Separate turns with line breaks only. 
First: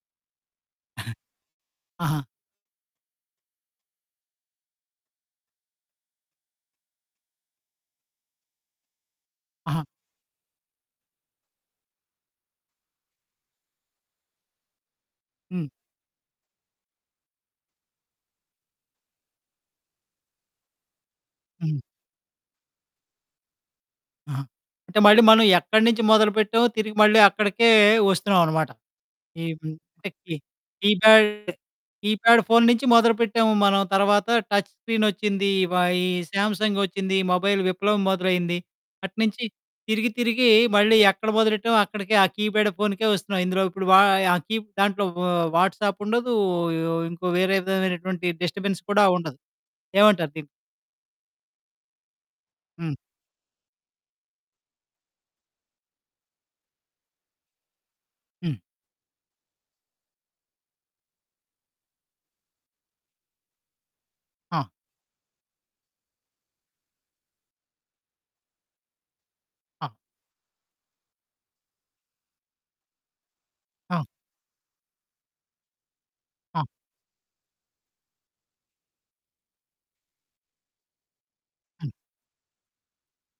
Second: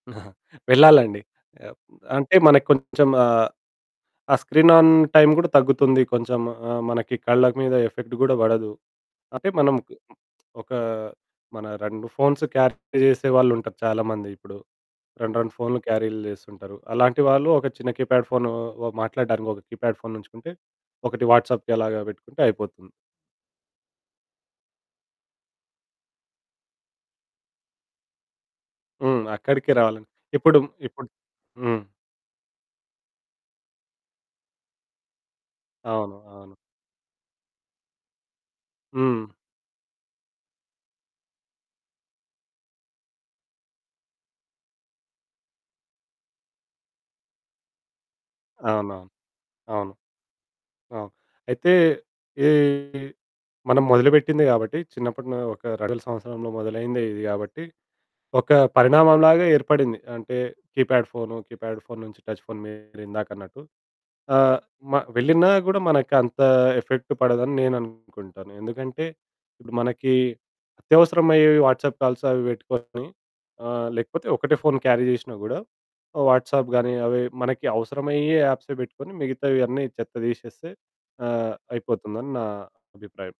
వెళ్ళాలండి.
ఆహా!
అంటే మనకు కొంచెం ఆహ్, ఆ స్క్రీన్ ఆన్ టైమ్ గూడా తగ్గుతుంది. కొంచెం ఆహ్, మనకి కళ్ళ మీద ఎఫెక్ట్ గూడా బడదు. అంటే మనం
ఆహా!
కి ఒకా, మన 2 ఫోన్స్ క్యారీ ట్ చేసేవాళ్ళుంటారు చాలామంది. ఇప్పుడు 2, 2
హ్మ్.
ఫోనులు క్యారీలు చేస్తుంటారు. అలాంటి వాళ్ళు ఒక చిన్న కీప్యాడ్ ఫోను మాట్లాడడానికి ఒక కీప్యాడ్ ఫోను ఉంచుకుంటే ఒకటి వాట్సాప్‌కి
హ్మ్.
అలాగా పెట్టుకుంటే అయిపోతుంది.
ఆహా! అంటే మళ్ళీ మనం ఎక్కడి నుంచి మొదలుపెట్టామో తిరిగి మళ్ళీ అక్కడికే వస్తున్నాం అనమాట.
హ్మ్.
ఈమ్
అక్కడికే రావాలి.
టెక్కి
ఇప్పుడు, ఇప్పుడు
కీప్యాడ్
హ్మ్.
కీప్యాడ్ ఫోను నుంచి మొదలుపెట్టాము మనం తర్వాత టచ్ స్క్రీనొచ్చింది. ఇవ ఈ
అవును. అవును.
సామ్సంగొచ్చింది మొబైల్ విప్లవం మొదలైంది.
హ్మ్.
అటునుంచి తిరిగి తిరిగి మళ్ళీ ఎక్కడ మొదలెట్టామో అక్కడికే ఆ కీప్యాడ్ ఫోనుకే వస్తున్నాం. ఇందులో ఇప్పుడు వా ఆ కీప్ దాంట్లో వ్ వాట్సాప్ ఉండదు. ఇంకో వేరే విధమైనటువంటి డిస్టర్బెన్స్ కూడా
అవునవును.
ఉండదు.
అవును.
ఏమంటారు దీన్ని?
అవును. ఆ! అయితే ఈ
హ్మ్.
మనం మొదలుపెట్టింది గాబట్టి చిన్నప్పుడు నా ఒక 2000 సంవత్సరంలో మొదలైందే ఇది గాబట్టి ఒక
హ్మ్.
పరిణామం లాగా ఏర్పడింది. అంటే కీప్యాడ్ ఫోను కీప్యాడ్ ఫోను నుంచి టచ్ ఫోను మీరు ఇందాక అన్నట్టు ఆహ్,
ఆ!
మ వెళ్ళినా గూడా మనకు అంత ఎఫెక్ట్ పడదని నేను అనుకుంటాను. ఎందుకంటే ఇప్పుడు
ఆ!
మనకి అత్యవసరమయ్యేవి వాట్సాప్ కాల్స్ అవి పెట్టుకొని ఆహ్,
ఆ!
లేకపోతే ఒకటే ఫోను క్యారీ చేషినా గూడా
ఆ!
వాట్సాప్ గాని అవి మనకి అవసరమయ్యే యాప్సే బెట్టుకొని మిగతావన్నీ చెత్త దీషేస్తే ఆహ్,
హ్మ్.
అయిపోతుందని నా అభిప్రాయం.